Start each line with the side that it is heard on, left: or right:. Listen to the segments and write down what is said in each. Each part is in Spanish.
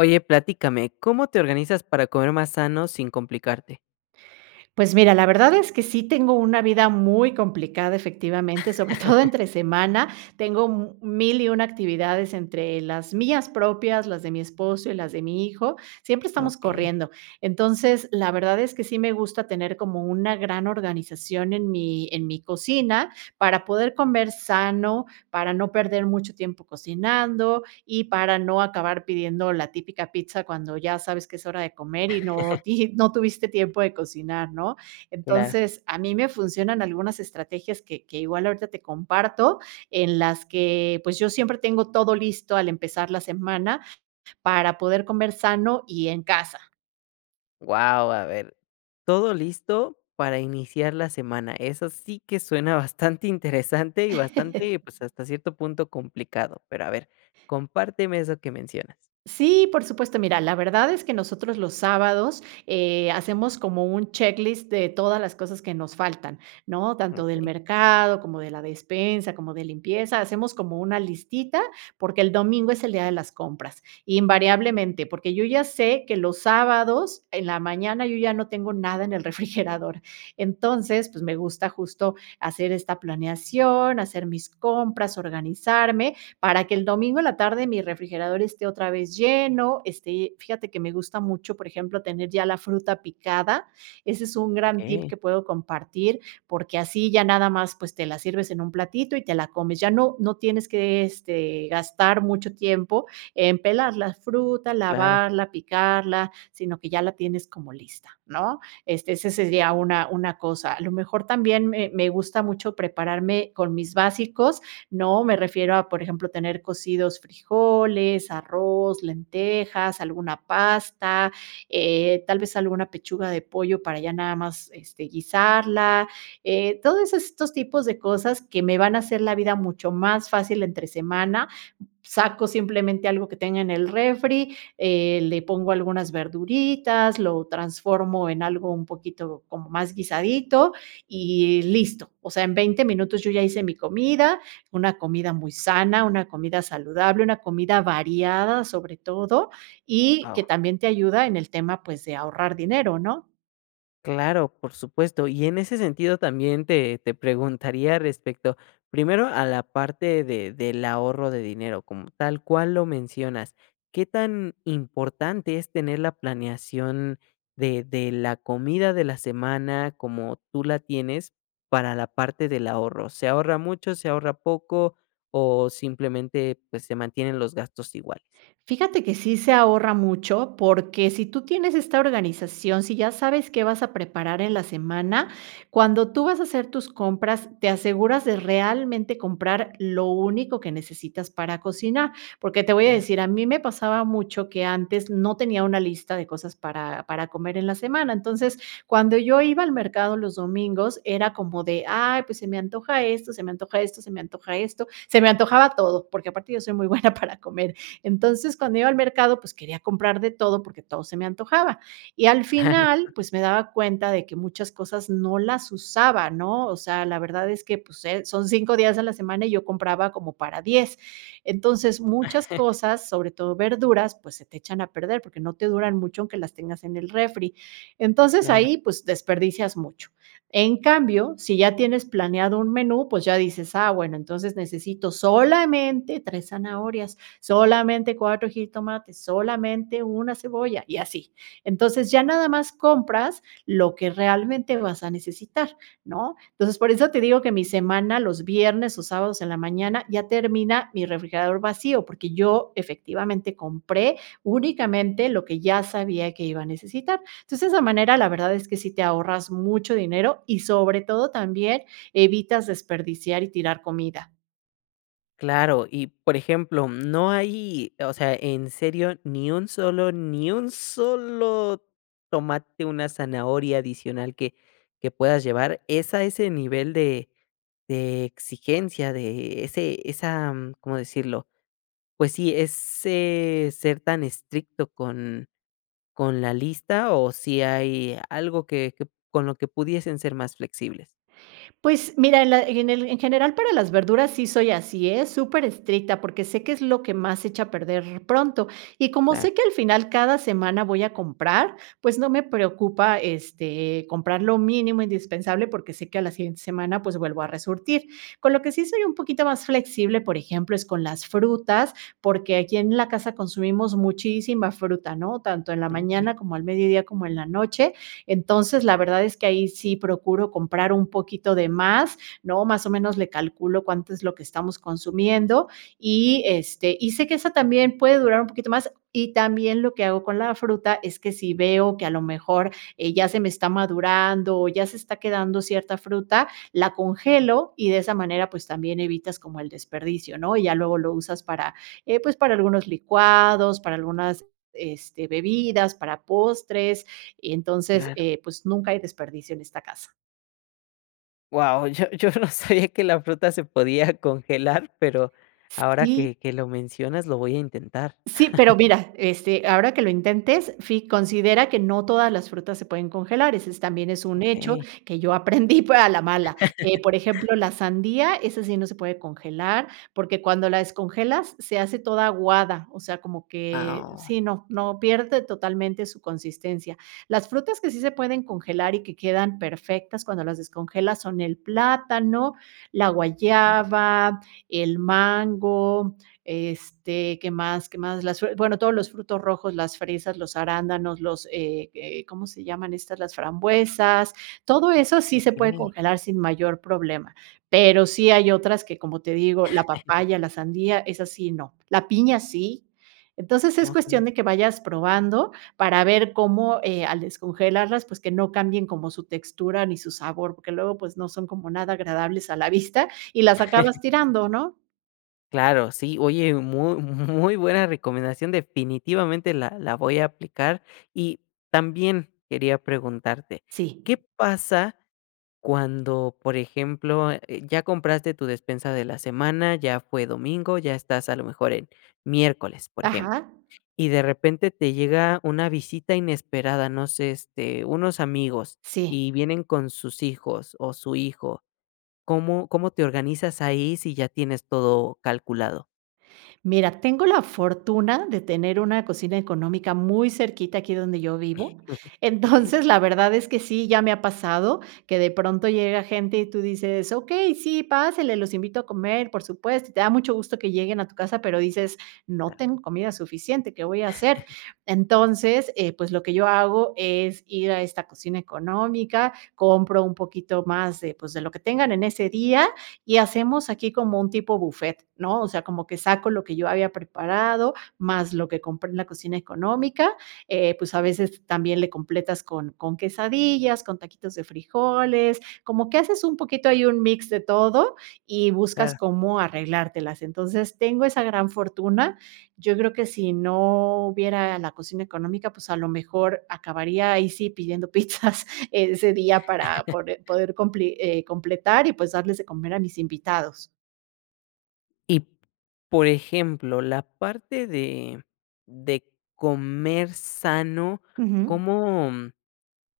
left: Oye, platícame, ¿cómo te organizas para comer más sano sin complicarte?
right: Pues mira, la verdad es que sí tengo una vida muy complicada efectivamente, sobre todo entre semana. Tengo mu mil y una actividades entre las mías propias, las de mi esposo y las de mi hijo, siempre estamos
left: Okey.
right: corriendo. Entonces, la verdad es que sí me gusta tener como una gran organización en mi en mi cocina, para poder comer sano, para no perder mucho tiempo cocinando y para no acabar pidiendo la típica pizza cuando ya sabes que es hora de comer y no ti y no tuviste tiempo de cocinar, ¿no?
left: Claro.
right: Entonces, a mí me funcionan algunas estrategias que que igual ahorita te comparto, en las que, pues, yo siempre tengo todo listo al empezar la semana para poder comer sano y en casa.
left: Guau, a ver, todo listo para iniciar la semana, eso sí que suena bastante interesante, y bastante, pues, hasta cierto punto complicado. Pero a ver, compárteme eso que mencionas.
right: Sí, por supuesto. Mira, la verdad es que nosotros los sábados, eh, hacemos como un checklist de todas las cosas que nos faltan, ¿no? Tanto del
left: Okey.
right: mercado, como de la despensa, como de limpieza, hacemos como una listita, porque el domingo es el día de las compras, invariablemente, porque yo, ya sé que los sábados en la mañana yo ya no tengo nada en el refrigerador. Entonces, pues, me gusta justo hacer esta planeación, hacer mis compras, organizarme, para que el domingo en la tarde mi refrigerador esté otra vez lleno. Esté fíjate que me gusta mucho, por ejemplo, tener ya la fruta picada. Ese es un gran tip
left: Okey.
right: que puedo compartir, porque así ya nada más, pues, te la sirves en un platito y te la comes, ya no no tienes que, este, gastar mucho tiempo en pelar la fruta,
left: Claro.
right: lavarla, picarla, sino que ya la tienes como lista, ¿no? Este, ese sería una una cosa a lo mejor también me me gusta mucho prepararme con mis básicos, ¿no?, me refiero a, por ejemplo, tener cocidos frijoles, arroz, lentejas, alguna pasta, eh, tal vez alguna pechuga de pollo para ya nada más, este, guisarla, eh, todo eso estos tipos de cosas que me van a hacer la vida mucho más fácil entre semana. Saco simplemente algo que tenga en el refri, eh, le pongo algunas verduritas, lo transformo en algo un poquito como más guisadito y listo. O sea, en 20 minutos yo ya hice mi comida, una comida muy sana, una comida saludable, una comida variada sobre todo y que
left: Guau.
right: también te ayuda en el tema, pues, de ahorrar dinero, ¿no?
left: Claro, por supuesto. Y en ese sentido también te te preguntaría respecto, primero a la parte de del ahorro de dinero como tal cual lo mencionas, ¿qué tan importante es tener la planeación de de la comida de la semana como tú la tienes para la parte del ahorro? ¿Se ahorra mucho, se ahorra poco o simplemente, pues, se mantienen los gastos iguales?
right: Fíjate que sí se ahorra mucho porque si tú tienes esta organización, si ya sabes qué vas a preparar en la semana, cuando tú vas a hacer tus compras, te aseguras de realmente comprar lo único que necesitas para cocinar. Porque te voy a
left: Claro.
right: decir, a mí me pasaba mucho que antes no tenía una lista de cosas para para comer en la semana. Entonces, cuando yo iba al mercado los domingos, era como de: "Ay, pues se me antoja esto, se me antoja esto, se me antoja esto", se me antojaba todo, porque aparte yo soy muy buena para comer. Entonces, cuando iba al mercado, pues quería comprar de todo porque todo se me antojaba y al
left: Claro.
right: final, pues me daba cuenta de que muchas cosas no las usaba, ¿no?, o sea, la verdad es que, pues, eh, son 5 días a la semana y yo compraba como para 10. Entonces, muchas cosas, sobre todo verduras, pues se te echan a perder, porque no te duran mucho aunque las tengas en el refri. Entonces,
left: Claro.
right: ahí, pues, desperdicias mucho. En cambio, si ya tienes planeado un menú, pues ya dices: "Ah, bueno, entonces necesito solamente 3 zanahorias, solamente 4 jitomates, solamente 1 cebolla y así". Entonces ya nada más compras lo que realmente vas a necesitar, ¿no? Entonces por eso te digo que mi semana, los viernes o sábados en la mañana, ya termina mi refrigerador vacío, porque yo efectivamente compré únicamente lo que ya sabía que iba a necesitar. Entonces, de esa manera, la verdad es que sí te ahorras mucho dinero y sobre todo también evitas desperdiciar y tirar comida.
left: Claro y por ejemplo, mm, ¿no hay, o sea, en serio ni un solo ni un solo tomate, una zanahoria adicional que que puedas llevar, es a ese nivel de de exigencia de e ese esa-?, mm, ¿cómo decirlo?, pues sí, ¿ese ser tan estricto con con la lista o si hay algo que que p con lo que pudiesen ser más flexibles?
right: Pues mira, en la en el en general, para las verduras sí soy así, ¿eh?, superestricta, porque sé que es lo que más se echa a perder pronto, y como
left: Claro.
right: sé que al final cada semana voy a comprar, pues, no me preocupa, este, comprar lo mínimo indispensable porque sé que a la siguiente semana, pues vuelvo a resurtir. Con lo que sí soy un poquito más flexible, por ejemplo, es con las frutas, porque aquí en la casa consumimos muchísima fruta, ¿no?, tanto en la
left: Ah, okey.
right: mañana, como al mediodía, como en la noche. Entonces, la verdad es que ahí, sí procuro comprar un poquito de más, ¿no?, más o menos le calculo cuánto es lo que estamos consumiendo y, este, y sé que esa también puede durar un poquito más, y también, lo que hago con la fruta es que si veo que a lo mejor, eh, ya se me está madurando, o ya se está quedando cierta fruta, la congelo y de esa manera, pues, también evitas como el desperdicio, ¿no?, y ya luego lo usas para, eh, pues, para algunos licuados, para algunas, este, bebidas, para postres, entonces
left: Claro.
right: eh, pues, nunca hay desperdicio en esta casa.
left: Guau, yo yo no sabía que la fruta se podía congelar pero ahora
right: Sí.
left: que que lo mencionas lo voy a intentar.
right: Sí, pero mira, este, ahora que lo intentes, fi considera que no todas las frutas se pueden congelar, ese es también es un hecho
left: Okey.
right: que yo aprendí pero a la mala. Eh, por ejemplo, la sandía esa sí no se puede congelar, porque cuando la descongelas se hace toda aguada, o sea, como que
left: Ah, oh.
right: sí, no, no, pierde totalmente su consistencia. Las frutas que sí se pueden congelar y que quedan perfectas cuando las descongelas son el plátano, la
left: Okey.
right: guayaba, el mango, este, ¿qué más? ¿Qué más? Las fre bueno, todos los frutos rojos, las fresas, los arándanos, los, eh eh, ¿cómo se llaman estas? Las frambuesas. Todo eso sí se puede
left: Okey.
right: congelar sin mayor problema, pero sí hay otras que, como te digo la papaya, la sandía, esas sí, no la piña sí. Entonces es
left: Okey.
right: cuestión de que vayas probando para ver cómo, eh, al descongelarlas pues que no cambien como su textura ni su sabor, porque luego pues no son como nada agradables a la vista y las acabas tirando, ¿no?
left: Claro, sí oye mu muy buena recomendación definitivamente la la voy a aplicar y también quería preguntarte,
right: Sí.
left: ¿qué pasa cuando, por ejemplo, eh, ya compraste tu despensa de la semana, ya fue domingo, ya estás a lo mejor en miércoles, por ejemplo,
right: ¿Ajá?
left: y de repente te llega una visita inesperada? No sé, este, unos amigos
right: Sí.
left: y vienen con sus hijos o su hijo. ¿Cómo cómo te organizas ahí si ya tienes todo calculado?
right: Mira, tengo la fortuna de tener una cocina económica muy cerquita aquí donde yo vivo.
left: Okey.
right: Entonces, la verdad es que sí, ya me ha pasado que de pronto llega gente y tú dices: "Okey, sí, pásele. Los invito a comer, por supuesto", y te da mucho gusto que lleguen a tu casa, pero dices: "No
left: Claro.
right: tengo comida suficiente, ¿qué voy a hacer?". Entonces, eh, pues lo que yo hago es ir a esta cocina económica, compro un poquito más de, pues de lo que tengan en ese día y hacemos aquí como un tipo bufet, ¿no?, o sea, como que saco lo que yo había preparado más lo que compré en la cocina económica, eh, pues, a veces también le completas con con quesadillas, con taquitos de frijoles, como que haces un poquito ahí un mix de todo y buscas
left: Claro.
right: cómo arreglártelas. Entonces tengo esa gran fortuna, yo creo que si no hubiera la cocina económica, pues a lo mejor acabaría ahí sí pidiendo pizzas ese día para pore poder compli, eh, completar y, pues, darles de comer a mis invitados.
left: Y, por ejemplo, la parte de de comer sano,
right: Ujú.
left: ¿cómo, mm,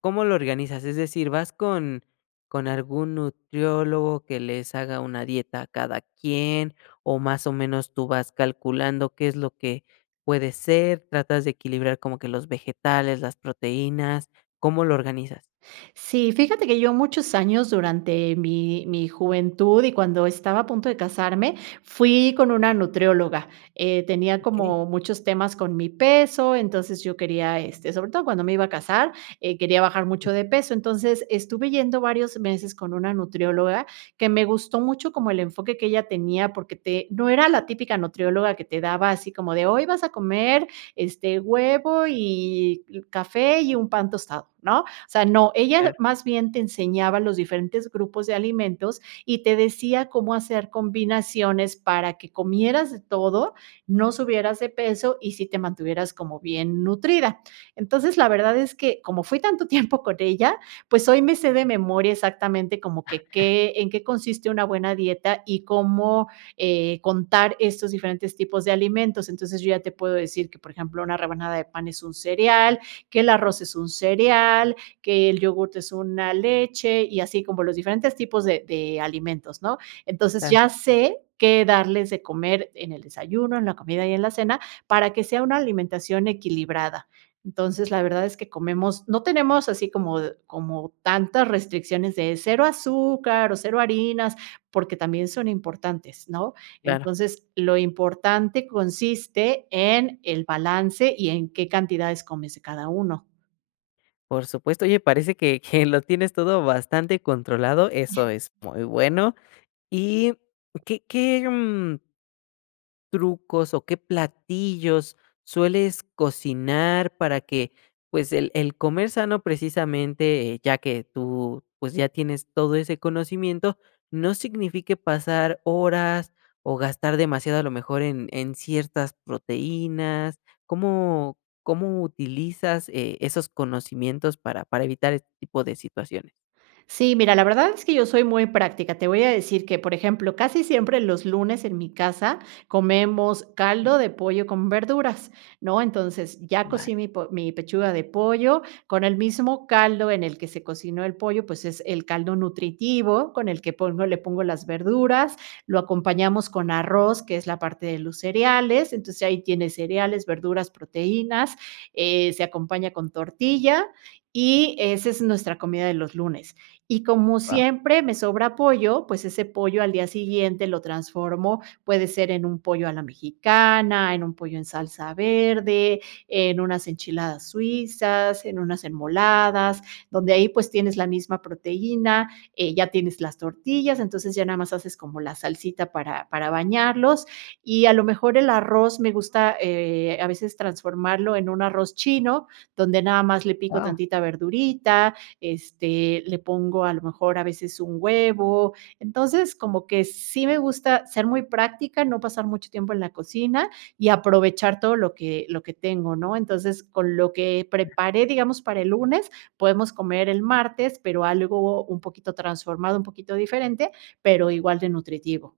left: cómo lo organizas? Es decir, ¿vas con con algún nutriólogo que les haga una dieta a cada quien o más o menos tú vas calculando qué es lo que puede ser? ¿Tratas de equilibrar como que los vegetales, las proteínas? ¿Cómo lo organizas?
right: Sí, fíjate que yo muchos años durante mi mi juventud y cuando estaba a punto de casarme, fui con una nutrióloga, eh, tenía
left: Okey.
right: como muchos temas con mi peso, entonces yo quería, este, sobre todo cuando me iba a casar, eh quería bajar mucho
left: Ujú.
right: de peso. Entonces estuve yendo varios meses con una nutrióloga que me gustó mucho, como el enfoque que ella tenía, porque te no era la típica nutrióloga que te daba así como de: "Hoy vas a comer, este, huevo y y café y un pan tostado", ¿no? O sea, no, ella
left: Claro.
right: más bien te enseñaba los diferentes grupos de alimentos y te decía cómo hacer combinaciones para que comieras de todo, no subieras de peso y sí te mantuvieras como bien nutrida. Entonces, la verdad es que como fui tanto tiempo con ella, pues hoy me sé de memoria exactamente como que qué, en qué consiste una buena dieta y cómo, eh, contar estos diferentes tipos de alimentos, entonces yo ya te puedo decir que, por ejemplo, una rebanada de pan es un cereal, que el arroz es un cereal, que el yogur es una leche y así como los diferentes tipos de de alimentos, ¿no? Entonces
left: Claro.
right: ya sé qué darles de comer en el desayuno, en la comida y en la cena para que sea una alimentación equilibrada. Entonces, la verdad es que comemos, no tenemos así como d como tantas restricciones de 0 azúcar o 0 harinas porque también son importantes, ¿no?
left: Claro.
right: Entonces, lo importante consiste en el balance y en qué cantidades comes de cada uno.
left: Por supuesto, oye, parece que que lo tienes todo bastante controlado, eso es muy bueno. Y qué qué, mm trucos o qué platillos sueles cocinar para que, pues, el el comer sano, precisamente, ya que tú, pues, ya tienes todo ese conocimiento, no signifique pasar horas o gastar demasiado, a lo mejor, en en ciertas proteínas, ¿cómo cómo utilizas e esos conocimientos para para evitar este tipo de situaciones?
right: Sí, mira, la verdad es que yo soy muy práctica. Te voy a decir que, por ejemplo, casi siempre los lunes en mi casa comemos
left: Okey.
right: caldo de pollo con verduras, ¿no?, entonces, ya
left: Vale.
right: cocí mi po mi pechuga de pollo con el mismo caldo en el que se cocinó el pollo, pues, es el caldo nutritivo, con el que pongo le pongo las verduras, lo acompañamos con arroz, que es la parte de los cereales, entonces, ahí tiene cereales, verduras, proteínas, eh, se acompaña con tortilla y ese es nuestra comida de los lunes. Y como
left: Guau.
right: siempre me sobra pollo, pues ese pollo al día siguiente lo transformo, puede ser en un pollo a la mexicana, en un pollo en salsa verde, en unas enchiladas suizas, en unas enmoladas, donde ahí, pues, tienes la misma proteína, eh, ya tienes las tortillas, entonces, ya nada más haces como la salsita para para bañarlos, y a lo mejor el arroz me gusta, eh, a veces transformarlo en un arroz chino, donde nada más le pico
left: Guau.
right: tantita verdurita, este, le pongo a lo mejor a veces un huevo, entonces, como que sí me gusta ser muy práctica, no pasar mucho tiempo en la cocina, y aprovechar todo lo que lo que tengo ¿no?, entonces, con lo que preparé, digamos, para el lunes, podemos comer el martes, pero algo un poquito transformado, un poquito diferente, pero igual de nutritivo.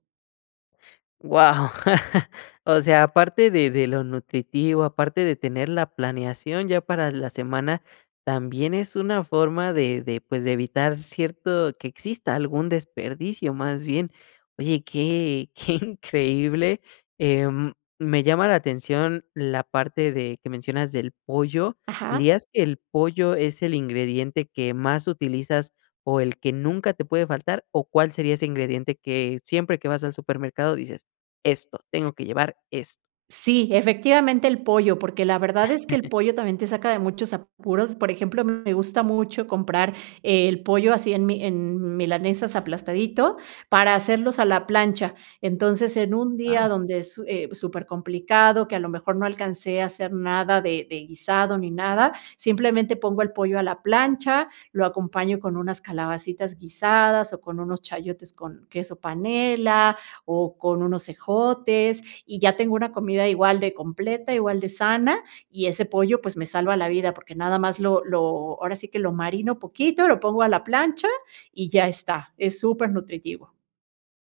left: Guau, o sea, aparte de de lo nutritivo, aparte de tener la planeación ya para la semana, también es una forma de de, pues, de evitar cierto que exista algún desperdicio, más bien. Oye, qué qué increíble, em, me llama la atención la parte de que mencionas del pollo,
right: Ajá.
left: ¿dirías que el pollo es el ingrediente que más utilizas, o el que nunca te puede faltar, o cuál sería ese ingrediente que siempre que vas al supermercado dices: "Esto, tengo que llevar esto"?
right: Sí, efectivamente el pollo, porque la verdad es que el pollo también te saca de muchos apuros. Por ejemplo, me gusta mucho comprar el pollo así en mi en milanesas aplastadito para hacerlos a la plancha. Entonces, en un día
left: Guau.
right: donde es su supercomplicado, que a lo mejor no alcancé a hacer nada de de guisado ni nada, simplemente pongo el pollo a la plancha, lo acompaño con unas calabacitas guisadas, o con unos chayotes con queso panela, o con unos ejotes, y ya tengo una comida igual de completa, igual de sana. Y ese pollo, pues, me salva la vida, porque nada más lo lo ahora sí, que lo marino poquito, lo pongo a la plancha y ya está, es supernutritivo.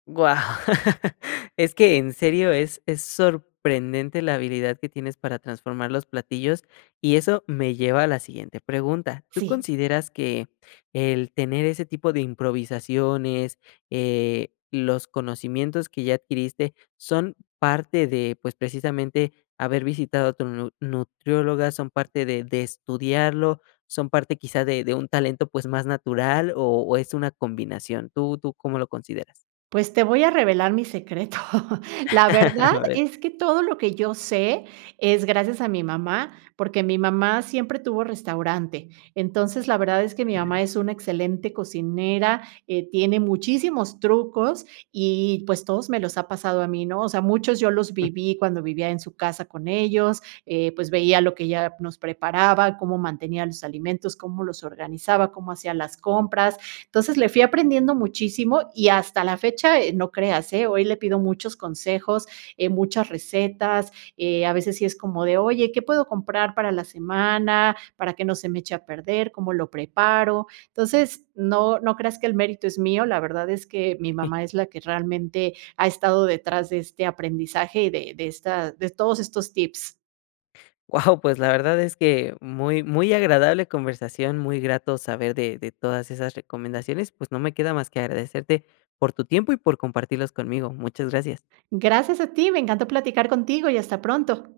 left: Guau, es que en serio, es es sorprendente la habilidad que tienes para transformar los platillos y eso me lleva a la siguiente pregunta, ¿tú
right: Sí.
left: consideras que el tener ese tipo de improvisaciones, eh, los conocimientos que ya adquiriste, son parte de, pues, precisamente, haber visitado a tu nu nutrióloga, son parte de de estudiarlo, son parte quizá de de un talento, pues, más natural o o es una combinación? ¿Tú tú cómo lo consideras?
right: Pues, te voy a revelar mi secreto. La
left: A
right: verdad
left: ver.
right: es que todo lo que yo sé, es gracias a mi mamá, porque, mi mamá siempre tuvo restaurante. Entonces, la verdad es que mi mamá es una excelente cocinera, eh, tiene muchísimos trucos y pues, todos me los ha pasado a mí, ¿no? O sea, muchos yo los
left: Mm.
right: viví, cuando vivía en su casa con ellos, eh, pues, veía lo que ella nos preparaba, cómo mantenía los alimentos, cómo los organizaba, cómo hacía las compras, entonces, le fui aprendiendo muchísimo y hasta la fecha, eh, no creas, eh, hoy le pido muchos consejos, eh, muchas recetas, eh, a veces sí es como de, oye, ¿qué puedo comprar para la semana, para que no se me eche a perder? ¿Cómo lo preparo? Entonces, no no creas que el mérito es mío, la verdad es que mi mamá es la que realmente ha estado detrás de este aprendizaje y de de esta de todos estos tips.
left: Guau, pues, la verdad es que, muy muy agradable conversación. Muy grato saber de de todas esas recomendaciones, pues, no me queda más que agradecerte por tu tiempo y por compartirlos conmigo. Muchas gracias.
right: Gracias a ti, me encantó platicar contigo y hasta pronto.